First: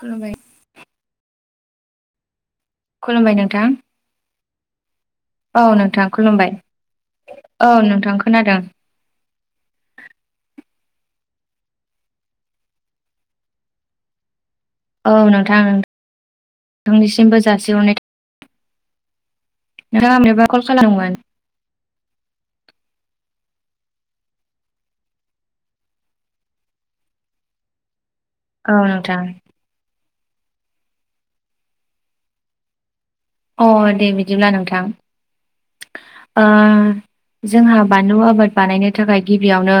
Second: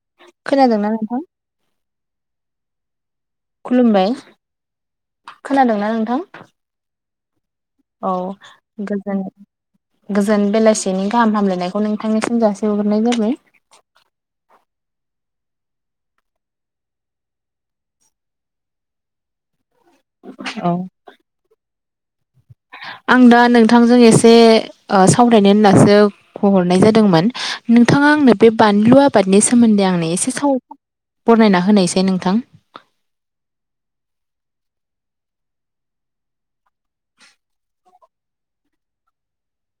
खुलुमबाय खोनादोंना नोंथां? खुलुमबाय नोंथां खुलुमबाय औ नोंथां खुलुमबाय। औ नोंथां खोनादों गोजोन गोजोन बेलासि सिनि गाहाम हामलायनायखौ नोंथांनिसिम जासि हरगोरनाय जाबाय। औ नोंथां । थांनिसिमबो जासिहरनाय औ [inaudible] [inaudible] आं दा नोंथांजों एसे ओ सावरायनो होननासो खहरनाय जादोंमोन नोंथाङा आंनो बे औ बानलु नोंथां आबादनि सोमोन्दै आंनो एसे साव बरनायना होनायसाय नोंथां। अ दे बिदिब्ला नोंथां। ओ जोंहा बानलु आबाद बानायनो थाखाय गिबियावनो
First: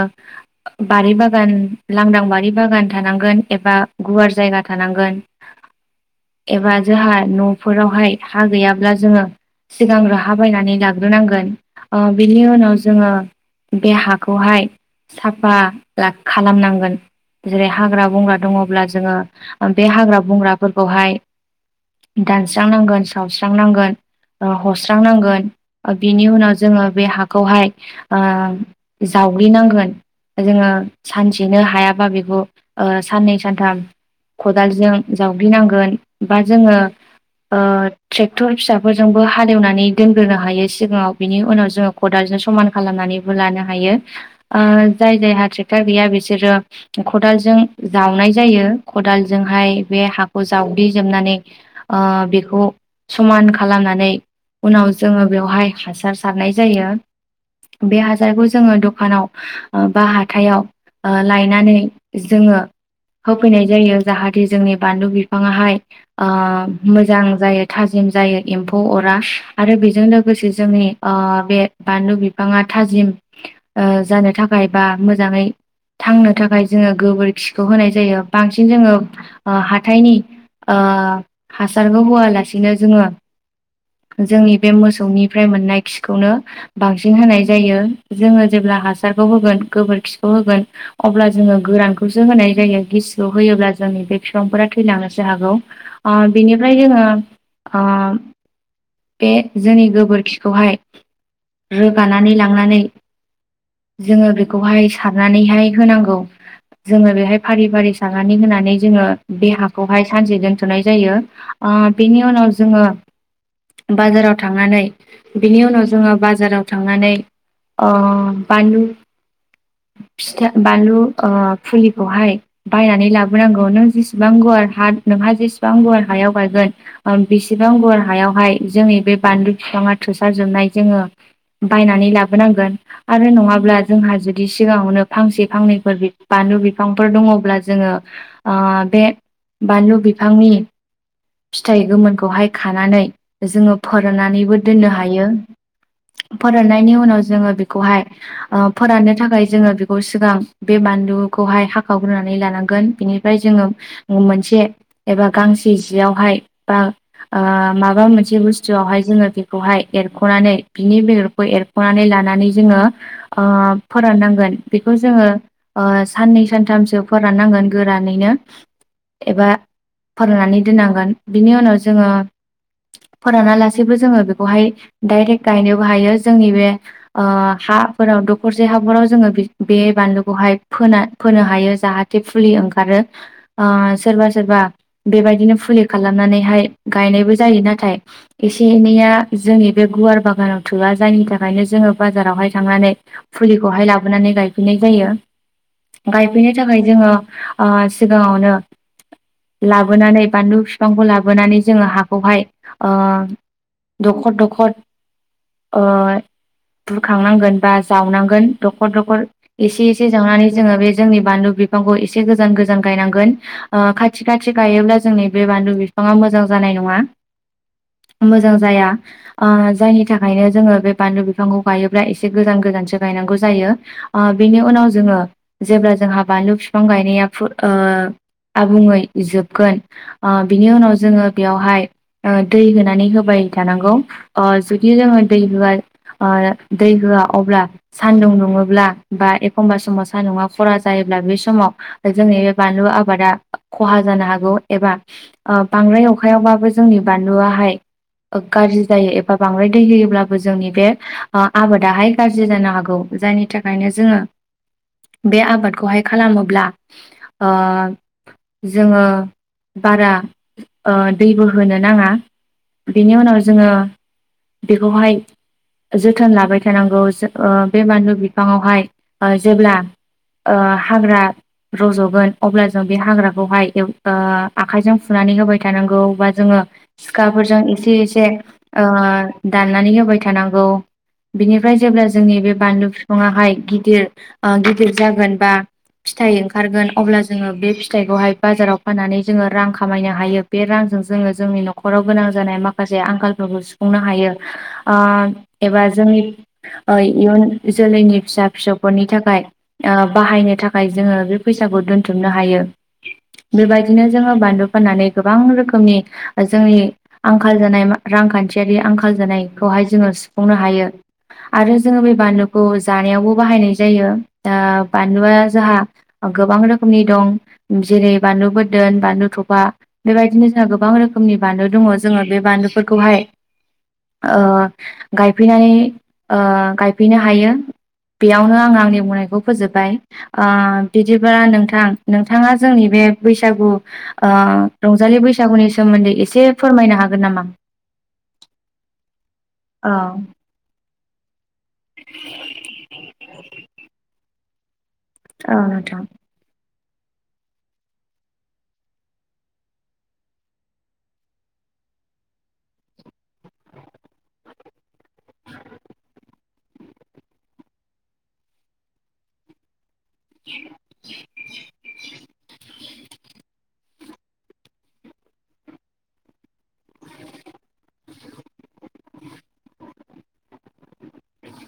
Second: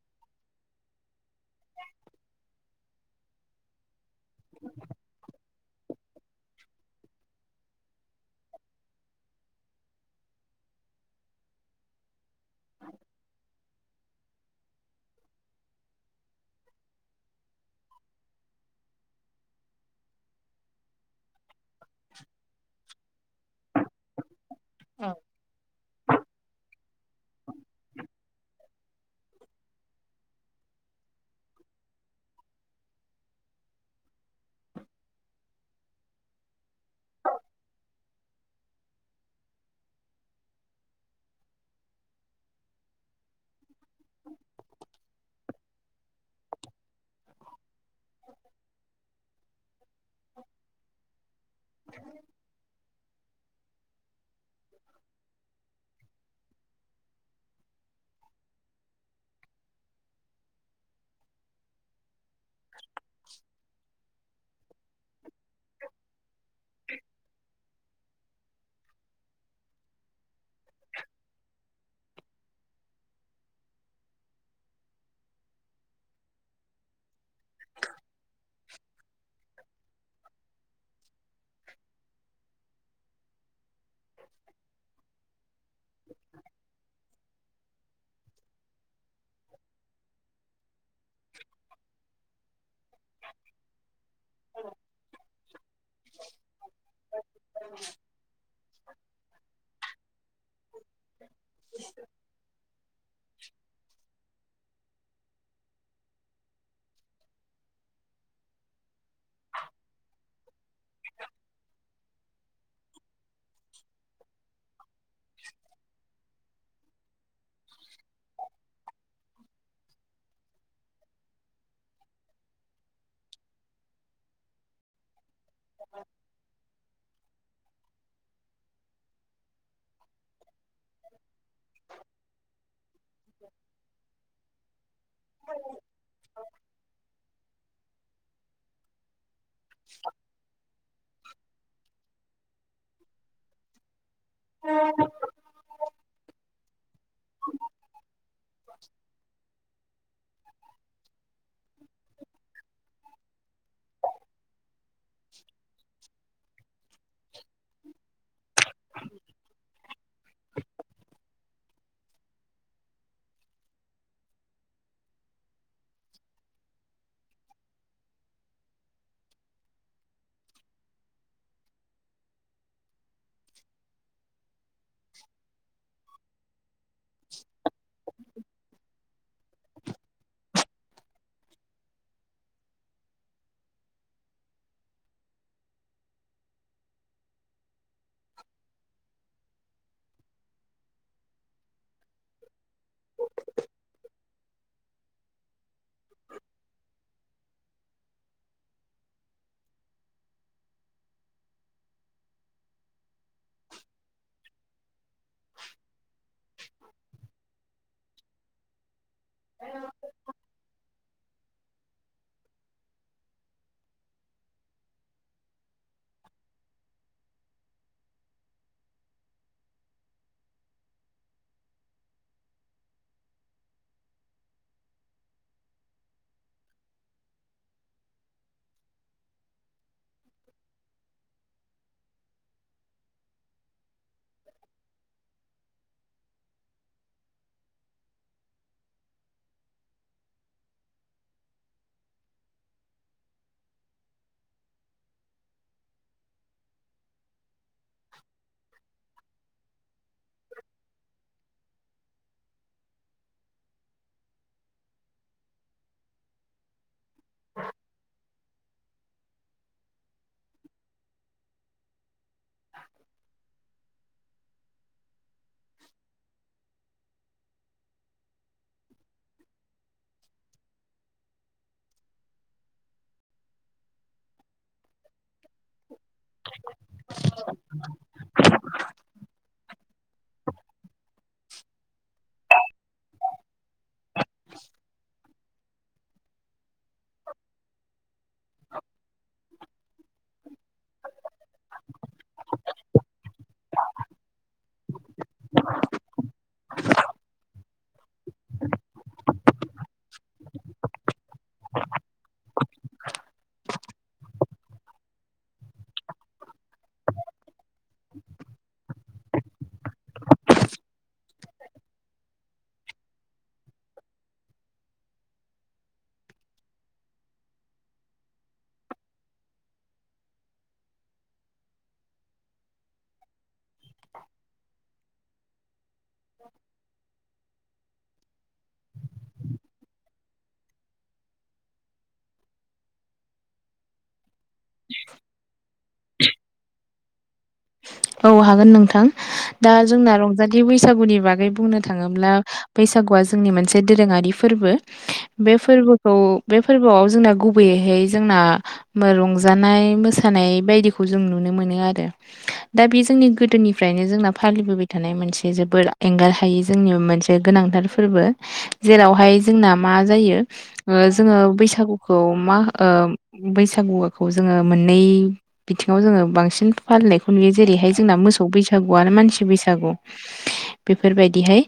बारि बागान लांदां बारि बागान थानांगोन एबा गुवार जायगा थानांगोन। [inaudible] एबा जोंहा न'फोरावहाय हा गैयाब्ला जोंङो सिगां राहा बायनानै लाग्रोनांगोन ओ बिनि उनाव जोङो बे हाखौहाय साफा ला खालामनांगोन। जेरै हाग्रा बंग्रा दंङोब्ला जोंङो बे हाग्रा बंग्राफोरखौहाय दानस्रांनांगोन सावस्रांनांगोन हस्रांनांगोन। बिनि उनाव जोंङो बे हाखौहाय जावग्लिनांगोन। जोंङो सानसेनो हायाबा बेखौ साननै सानथाम खदालजों जावग्लिनांगोन बा जोंङो ट्रेक्टर फिसाफोरजोंबो हालेवनानै दोनग्रोनो हायो सिगांङाव बिनि उनाव जोंङो खदालजों समान खालामनानै हायो जाय जायहा ट्रेक्टर गैया बिसोरो खदालजों जावनाय जायो खदालजोंहाय बे हाखौ जावगलि जोबनानै बेखौ। समान खालामनानै उनाव जोङो बेवहाय हासार सारनाय जायो। बे हासारखौ जोङो दखानाव बा हाथायाव लायनानै जोङो। होफैनाय जायो जाहाथे जोंनि बानलु बिफाङाहाय मोजां जायो थाजिम जायो एम्फौ अरा आरो बेजों लोगोसे जोंनि बे बानलु बिफाङा। थाजिम जानो थाखाय बा मोजाङै। थांनो थाखाय जोङो गोबोरखिखौ होनाय जायो बांसिन जोङो हाथाइनि हासारबो होआलासिनो जोङो। जोंनि बे मोसौनिफ्राय मोननाय खिखौनो बांसिन होनाय जायो जोङो जेब्ला। जेब्ला हासारखौ होगोन गोबोरखिखौ होगोन अब्ला जोङो गोरानखौसो होनाय जायो। गिसिखौ होयोब्ला जोंनि बे बिफांफोरा थैलांनोसो हागौ बिनिफ्राय जोङो बे जोंनि गोबोरखिखौहाय रोगानानै लांनानै। जोङो बेखौहाय सारनानैहाय होनांगौ। जोङो बेहाय फारि फारि सारनानै होनानै जोङो बे हाखौहाय सानसे दोनथ'नाय जायो। आ बिनि उनाव जोंङो। बाजाराव थांनानै बिनि उनाव जोङो बाजाराव थांनानै। आ बानलु। फिथा बानलु फुलिखौहाय बायनानै लाबोनांगौ नों जेसेबां। गुवार ह नोंहा जेसेबां गुवार हायाव गायगोन। बिसेबां गुवार हायावहाय जोंनि बे बानलु बिफाङा थोसार जोबनाय। जोङो बायनानै लाबोनांगोन आरो नङाब्ला जोंहा जुदि सिगाङावनो फांसे फांनै। बानलु बिफांफोर दङब्ला जोङो। बे बानलु बिफांनि। फिथाइ गोमोनखौहाय खानानै जोङो फोराननानैबो दोननो हायो। फोराननायनि उनाव जोङो बेखौहाय फोराननो थाखाय जोङो। खौ सिगां बे बानलुखौहाय हाखावग्रोनानै लानांगोन बेनिफ्राय जोङो मोनसे। एबा गांसे जियावहाय। बा माबा मोनसे बुस्थुआवहाय जोङो बेखौहाय एरख'नानै बिनि बेगरखौ। एरगनानै लानानै जोंङो ओ सोदांनांगोन बेखौ जोंङो साननैसो सानथामसो फोराननांगोन गोरानैनो एबा फोराननानै दोननांगोन बिनि उनाव जोङो फोरानालासेबो जोङो बेखौहाय दडायरेक्ट गायनोबो हायो। जोंनि बे हा फोराव दखरसे हाराव जोङो बे बानलुखौहाय फोना फोनो हायो जाहाथे फुलि ओंखारो। बा सोरबा सोरबा बेबायदिनो फुलि खालामनानैहाय गायनायबो जायो नाथाय एसे एनैया जोंनि बे गुवार बागानाव थोआ।् जायनि थाखायनो जोङो बाजारावहाय थांनानै फुलिखौहाय लाबोनानै गायफै गायफैनाय जायो गायफैनो थाखाय जोङो सिगाङावनो लाबोनै बानलु फिफां। बिफांखौ लाबोनानै जोङो हाखौहाय दखर दखर बुरखांनांगोन बा जावनांगोन दखर दखर एसे एसे जाहानि जोहा बे जोंनि बानलु बिफांखौ एसे गोजान गोजान गायनांगोन खाथि खाथि गायोब्ला जोंनि। बे बानलु बिफाङा मोजां जानाय नङा मोजां जाया आ जायनि थाखायनो जोङो बे बानलु बिफांखौ गायोब्ला एसे गोजान गोजान गोजानससो गायनांगौ जायो आ बिनि उनाव जोंङो जेब्ला जोंहा बानलु फिफां गायनाया [inaudible] आबुङै जोबगोन आ बिनि उनाव जोङो बेयावहाय दै होनानै होबाय थानांगौ अ जुदि जोङो दै [unintelligible] ओ दै होआ अब्ला सान्दुं दुङोब्ला बा एखमबा समाव सान्दुङा खरा जायो अब्ला बे समाव जोंनि बे बानलु आबादा खहा जानो हागौ एबा ओ बांद्राय अखायावबाबो जोंनि बानलुआहाय गाज्रि जायो एबा बांद्राय दै होयोब्लाबो जोंनि बे ओ आबादाहाय गाज्रि जानो हागौ जायनि थाखायनो जोङो बे आबादखौहाय खालामोब्ला ओ जोङो बारा ओ दैबो होनो नाङा बेनि उनाव जोङो बेखौहाय जोथोन लाबाय थानांगौ बे बानलु बिफाङावहाय जेब्ला ओ हाग्रा रज'गोन अब्ला जों बे हाग्राखौहाय एव ओ आखाइजों फुनानै होबाय थानांगौ बा जोङो सिखाफोरजों एसे एसे ओ दाननानै होबाय थानांगौ बिनिफ्राय जेब्ला जोंनि बे बानलु बिफाङाहाय गिदिर ओ गिदिर जागोन बा फिथाइ ओंखारगोन अब्ला जोङो बे फिथाइखौहाय बाजाराव फाननानै जोङो रां खामायनो हायो बे रांजों जोङो जोंनि न'खराव गोनां जानाय माखासे आंखालफोरखौ सुफुंनो हायो आ एबा जोंनि इयुन जोलैनि फिसा फिसौफोरनि था खाय ओ बाहायनो थाखाय जोङो बे फैसाखौ दोनथुमनो हायो बेबाय दिनो जोङो बानलु फाननानै गोबां रोखोमनि जोंनि आंखाल जानाय रांखान्थियारि आंखाल जानायखौहाय जोङो सुफुंनो हायो आरो जोङो बे बानलुखौ जानायावबो बाहायनाय जायो ओ बानलुआ जाहा गोबां रोखोमनि दं जेरै बानलुबो दोन बानलु थफा बेबायदिनो जोंहा गोबां रोखोमनि बानलु दङ जोङो बे बानलुफोरखौहाय ओ गायफैनानै ओ गायफैनो हायो बेयावनो आं आंनि बुंनायखौ फोजोब्बाय ओ बिदिब्ला नोंथां नोंथाङा जोंनि बे बैसो सागु ओ रंजालि बैसागुनि सोमोन्दै एसे फोरमायनो हागोन नामा? औ हागोन नोंथां दा औ जोंना रंजालि बैसागुनि बागै बुंनो थाङोब्ला बैसागुआ जोंनि मोनसे दोरोङारि फोरबो बे औ नोंथां फोरबोखौ बे फोरबोआव जोंना गुबैयैहाय जोंना रंजानाय मोसानाय बायदिखौ जों नुनो मोनो नो आरो दा बे जोंनि गोदोनिफ्रायनो जोंना फालिबोबाय थानाय मोनसे जोबोद एंगार हायै जोंनि मोनसे गोनां थाथ फोरबो जेरावहाय जोंना मा जायो जोङो बैसागुखौ मा ओ बैसागु खौ जोङो मोननै बिथिङाव जोङो बांसिन फालिनायखौ नुयो जेरैहाय जोंना मोसौ बैसागु आरो मानसि बैसागु बेफोरबायदिहाय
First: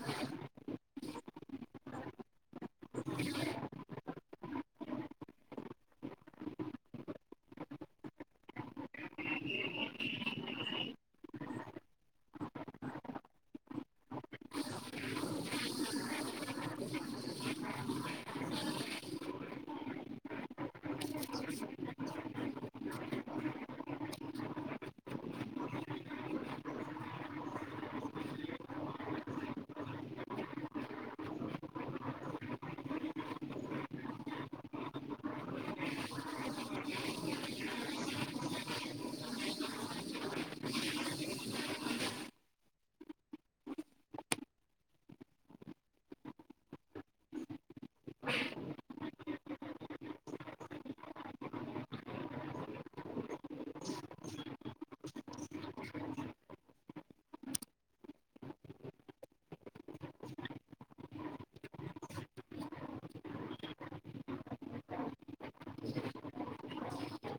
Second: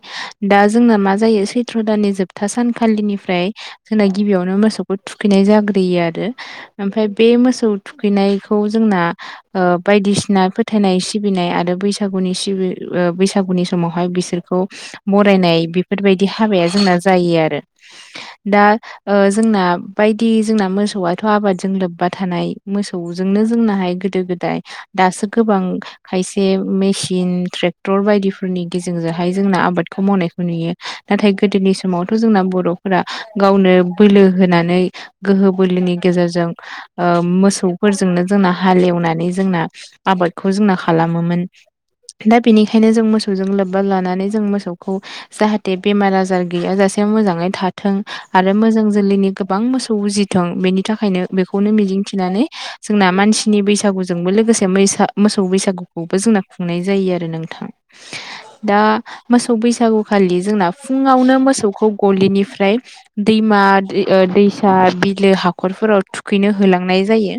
दा जोंना मा जायो सैथ्र' दाननि जोबथा सानखालिनिफ्राय जोंना गिबियावनो मोसौखौ थुखैनाय जाग्रोयो आरो ओमफाय बे मोसौ थुखैनायखौ जोंना ओ बायदिसिना फोथायनाय सिबिनाय आरो बैसागुनि सि बैसागुनि समावहाय बिसोरखौ बरायनाय बेफोरबायदि हाबाया जोंना जायो आरो दा ओ जोंना बायदि जोंना मोसौआथ' आबादजों लोब्बा थानाय मोसौजोंनो जोंनाहाय गोदो गोदाय दासो गोबां खायसे मेसिन ट्रेक्टर बायदिफोरनि गेजेरजोंहाय जोंना आबादखौ मावनायखौ नुयो नाथाय गोदोनि समावथ' जोंना बर'फोरा गावनो बोलो होना गोहो बोलोनि गेजेरजों मोसौफोरजोंनो जोंना हालेवनानै जोंना आबादखौ जोंना खालामोमोन। दा बेनिखायनो जों मोसौजों लोब्बा लानानै जों मोसौखौ जाहाथे बेमार आजार गैया जासे मोजाङै थाथों आरो मोजां जोलैनि गोबां मोसौ उजिथों बेनि थाखायनो बेखौनो मिजिं थिनानै जोंना मानसिनि बैसागु जोंबो लोगोसे मैसा मोसौ बैसागुखौबो जोंना खुंनाय जायो आरो नोंथां दा मोसौ बैसागुखालि जोंना फुङावनो मोसौखौ गलिनिफ्राय दैमा- दै ओ दैसा बिलो हाखरफोराव थुखैनो होलांनाय जायो।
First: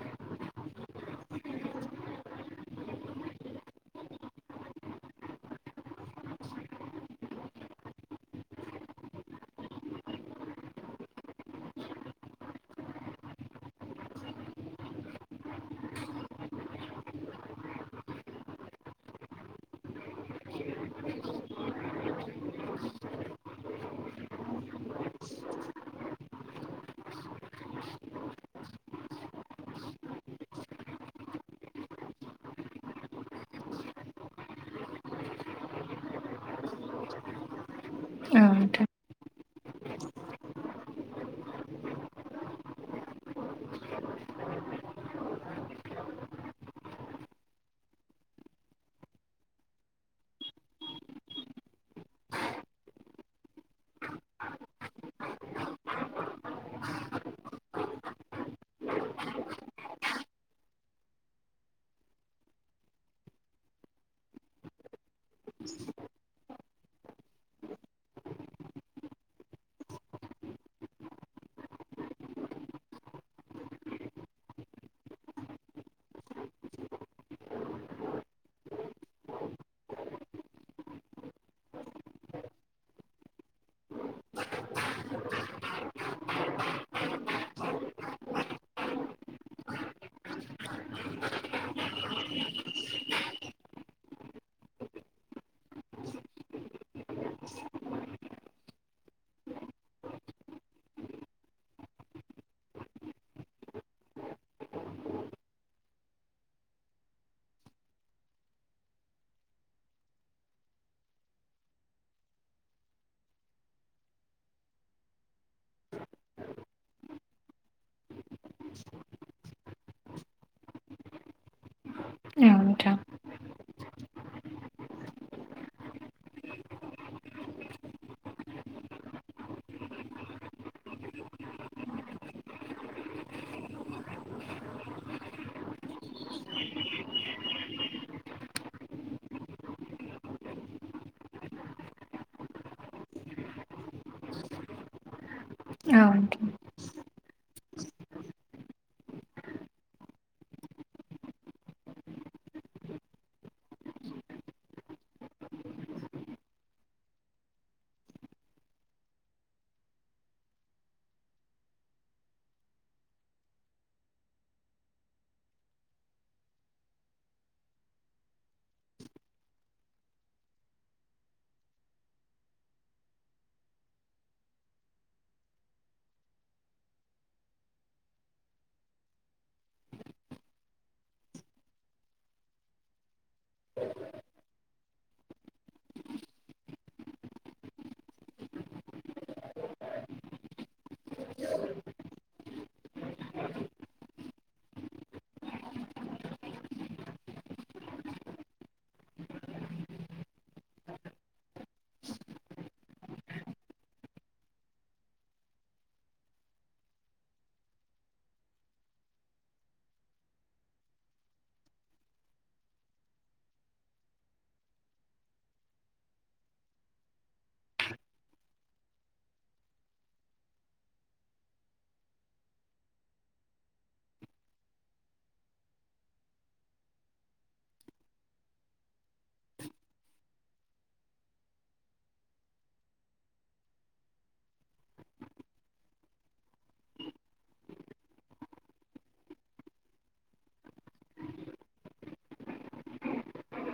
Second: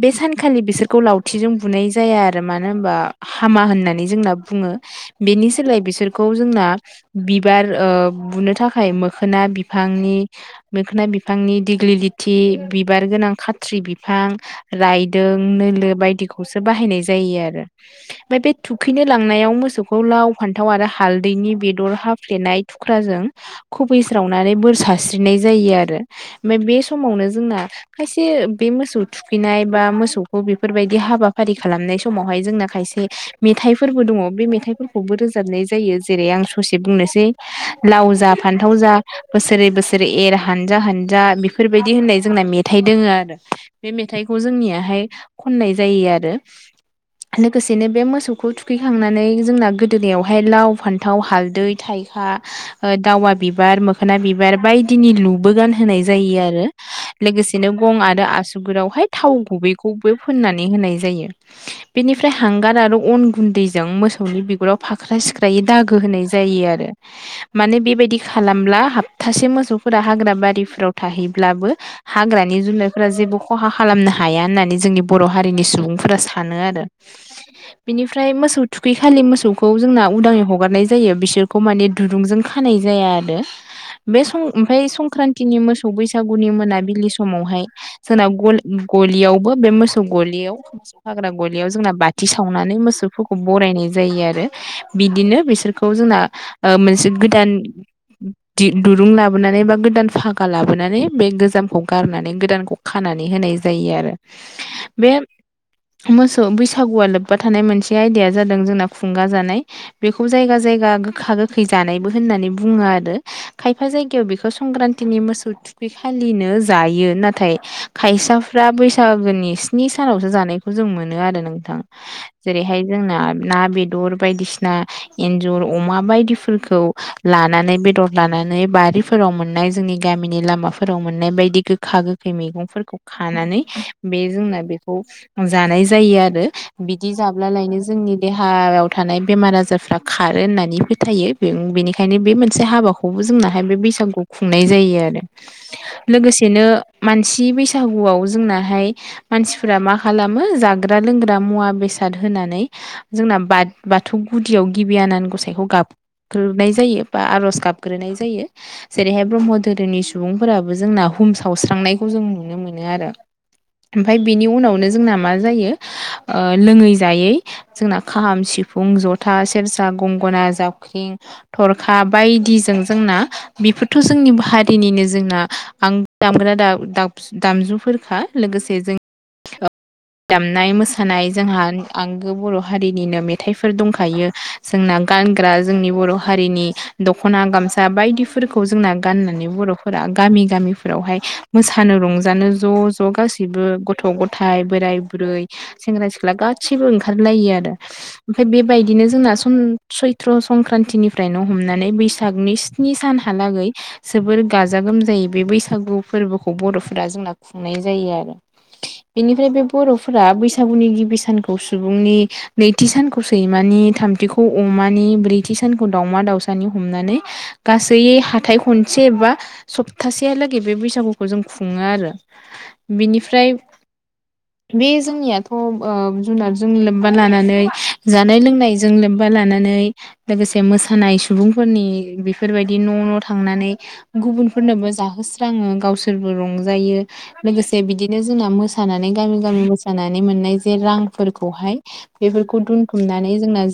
बे सानखालि बिसोर खौ लावथिजों बुनाय जाया आरो मानो होनबा हामा होननानै जोंना बुङो बेनि सोलाय बिसोरखौ जोंना बिबार ओ बुनो थाखाय मोखोना बिफांनि मो खोना बिफांनि दिग्लिलिथि बिबार गोनां खाथ्रि बिफां रायदों नोलो बायदिखौसो बाहायनाय जायो आरो ओमफ्राय बे थुखैनो लांनायाव मोसौखौ लाव फान्थाव आरो हालदैनि बेदर हाफ्लेनाय थुख्राजों खुबैस्रावनानै बोर सारस्रिनाय जायो आरो। रो ओफाय बे समावनो जोंना खायसे बे मोसौ थुखैनाय बा मोसौखौ बे फोरबायदि हाबाफारि खालामनाय समावहाय जोंना खायसे मेथाइफोरबो दङ'। बे मेथाइफोरखौबो रोजाबनाय जायो। जेरै आं ससे बुंनोसै लाव जा औ फान्थाव नोंथां जा बोसोरै बोसोरै एर हान नजा-हानजा बेफोर बायदि होननाय जोंना मेथाइ दोङो आरो बे मेथाइखौ जोंनियाहाय खननाय जायो आरो। लोगोसेनो बे मोसौखौ थुखैखांनानै जोंना गोदोनायावहाय लाव फान्थाव हालदै थाइ खा आ दावा बिबार मोखोना बिबार बायदिनि लुबो गानहोनाय जायो आरो। लोगोसेनो गं आरो आसुगदावहाय थाव गुबैखौ बो फोननानै होनाय जायो। बेनिफ्राय हांगार आरो अन गुन्दैजों मोसौनि बिगुराव फा ख्राय-सिख्रायै दागो होनाय जायो आरो माने बेबादि खालामब्ला हप्तासे मोसौफोरा हाग्रा बारिफोराव थाहैब्लाबो हाग्रानि जुनारफोरा जेबो खहा खालामनो हाया होननानै जो जोंनि बर' हारिनि सुबुंफोरा सानो आरो बिनिफ्राय मोसौ थुखैखालि मोसौखौ जोंना उदाङै हगारनाय जायो बिसोरखौ माने दुरुंजों खा खानाय जाया आरो। बे सं ओमफाय संख्रान्तिनि मोसौ बैसाग सागुनि मोना बिलि समावहाय जोंना गलि-गलियावबो बे मोसौ गलियाव मोसौ खाग्रा गलियाव जोंना बाथि सावनानै मोसौफोरखौ बरायनाय जायो आरो। बिदिनो बिसोरखौ जोंना ओ मोनसे गोदान [inaudible] दि-दुरुं लाबोनानै बा गोदान फागा लाबोनानै बे गोजामखौ गारनानै गोदानखौ खानानै होनाय जायो आरो। बे मोसौ बैसागुआ लोब्बा थानाय मोनसे आयदाया जादों जोंना खुंगा जानाय बेखौ जायगा जायगा गा गोखा-गोखै जानायबो होननानै बुङो आरो खायफा जायगायाव बेखौ संक्रान्तिनि मोसौ थुखै खालिनो जायो। नाथाय खायसाफ्रा बैसा गोनि स्नि सानावसो जानायखौ जों मोनो आरो नोंथां औ जेरैहाय नोंथां जोंना ना, बे दर बायदिसिना एन्जर, अमा बायदिफोरखौ लानानै बेदर लानानै बा बारिफोराव मोननाय जोंनि गामिनि लामाफोराव मोननाय बायदि गोखा गोखै मैगंफोरखौ खानानै बे जोंना बेखौ जानाय जायो आरो बिदि जाब्लालायनो जोंनि देहायाव था थानाय बेमार आजारफ्रा खारो होननानै फोथायो बेनिखायनो बे मोनसे हाबाखौबो जोंनाहाय बे बै बैसागुखौ खुंनाय जायो आरो। औ नोंथां लोगोसेनो मानसि बैसागुआव जोंनाहाय मानसिफोरा मा खालामो जाग्रा-लोंग्रा मुवा बेसाद होनानै जोंना बा बाथौ गुदियाव गिबि आनान गसाइखौ गाब ग्रोनाय जायो बा आर'ज गाबग्रोनाय जायो जेरैहाय ब्रह्म धोरोमनि सुबुंफोराबो जोंना बुहुम सावस्रांनायखौ जों नुनो मोनो आरो। ओमफाय बिनि उनावनो जोंना मा जायो ओ लोङै जायै जोंना खाहाम सिफुं फुं, जथा, सेरजा, गंगोन, जावख्रिं, थरखा बायदिजों जोंना बेफोरथ' जोंनि हारिनिनो जोंना आं [inaudible] दामग्रा दाम दामसु-दामजुफोरखा लोगोसे जों [inaudible] दामनाय मोसानाय जोंहा आंगो बर' हारिनिनो मेथाइफोर दंखायो जोंना गानग्रा जोंनि बर' हारिनि दख'ना गामसा बायदिफोरखौ जोंना गाननानै बर'फोरा गामि गामिफोरावहाय मोसानो रंजानो ज' ज' गासिबो गथ'-गथाय, बोराय-बुरै, सेंग्रा-सिख्ला गासैबो ओंखारलायो आरो ओमफाय बेबायदिनो जोंना सन-सैत्र संक्रान्तिनिफ्रायनो हमनानै बैसागनि स्नि सानहालागै जोबोर गाजा गोमजायै बे बैसागु फोरबोखौ बर'फोरा जोंना खु नाय जायो आरो। बेनिफ्राय बे बरफोरा बैसागुनि गिबि सानखौ सुबुंनि नैथि सानखौ सैमा थामथिखौ अमानि ब्रैथि सानखौ दाउमा दाउसानि हमनानै गासै हाथाय। खनसे बा सप्तासेलागै बे बैसागुखौ जों खुङो आरो। बिनिफ्राय बे जोंनियाथ जुनारजों लोबबा लानानै जानाय लोंनायजों लोबबा। मा लानानै लोगोसे मोसानाय सुबुंफोरनि बेफोरबायदि न न थांनानै। गुबुनफोरनोबो जाहोस्राङो गावसोरबो रंजायो। लोगोसे बिदिनो जोंना मोसानानै गामि गामि मोसानानै मोननाय जे रांफोरखौहाय। बेफोरखौ दोनथुमनानै जोंना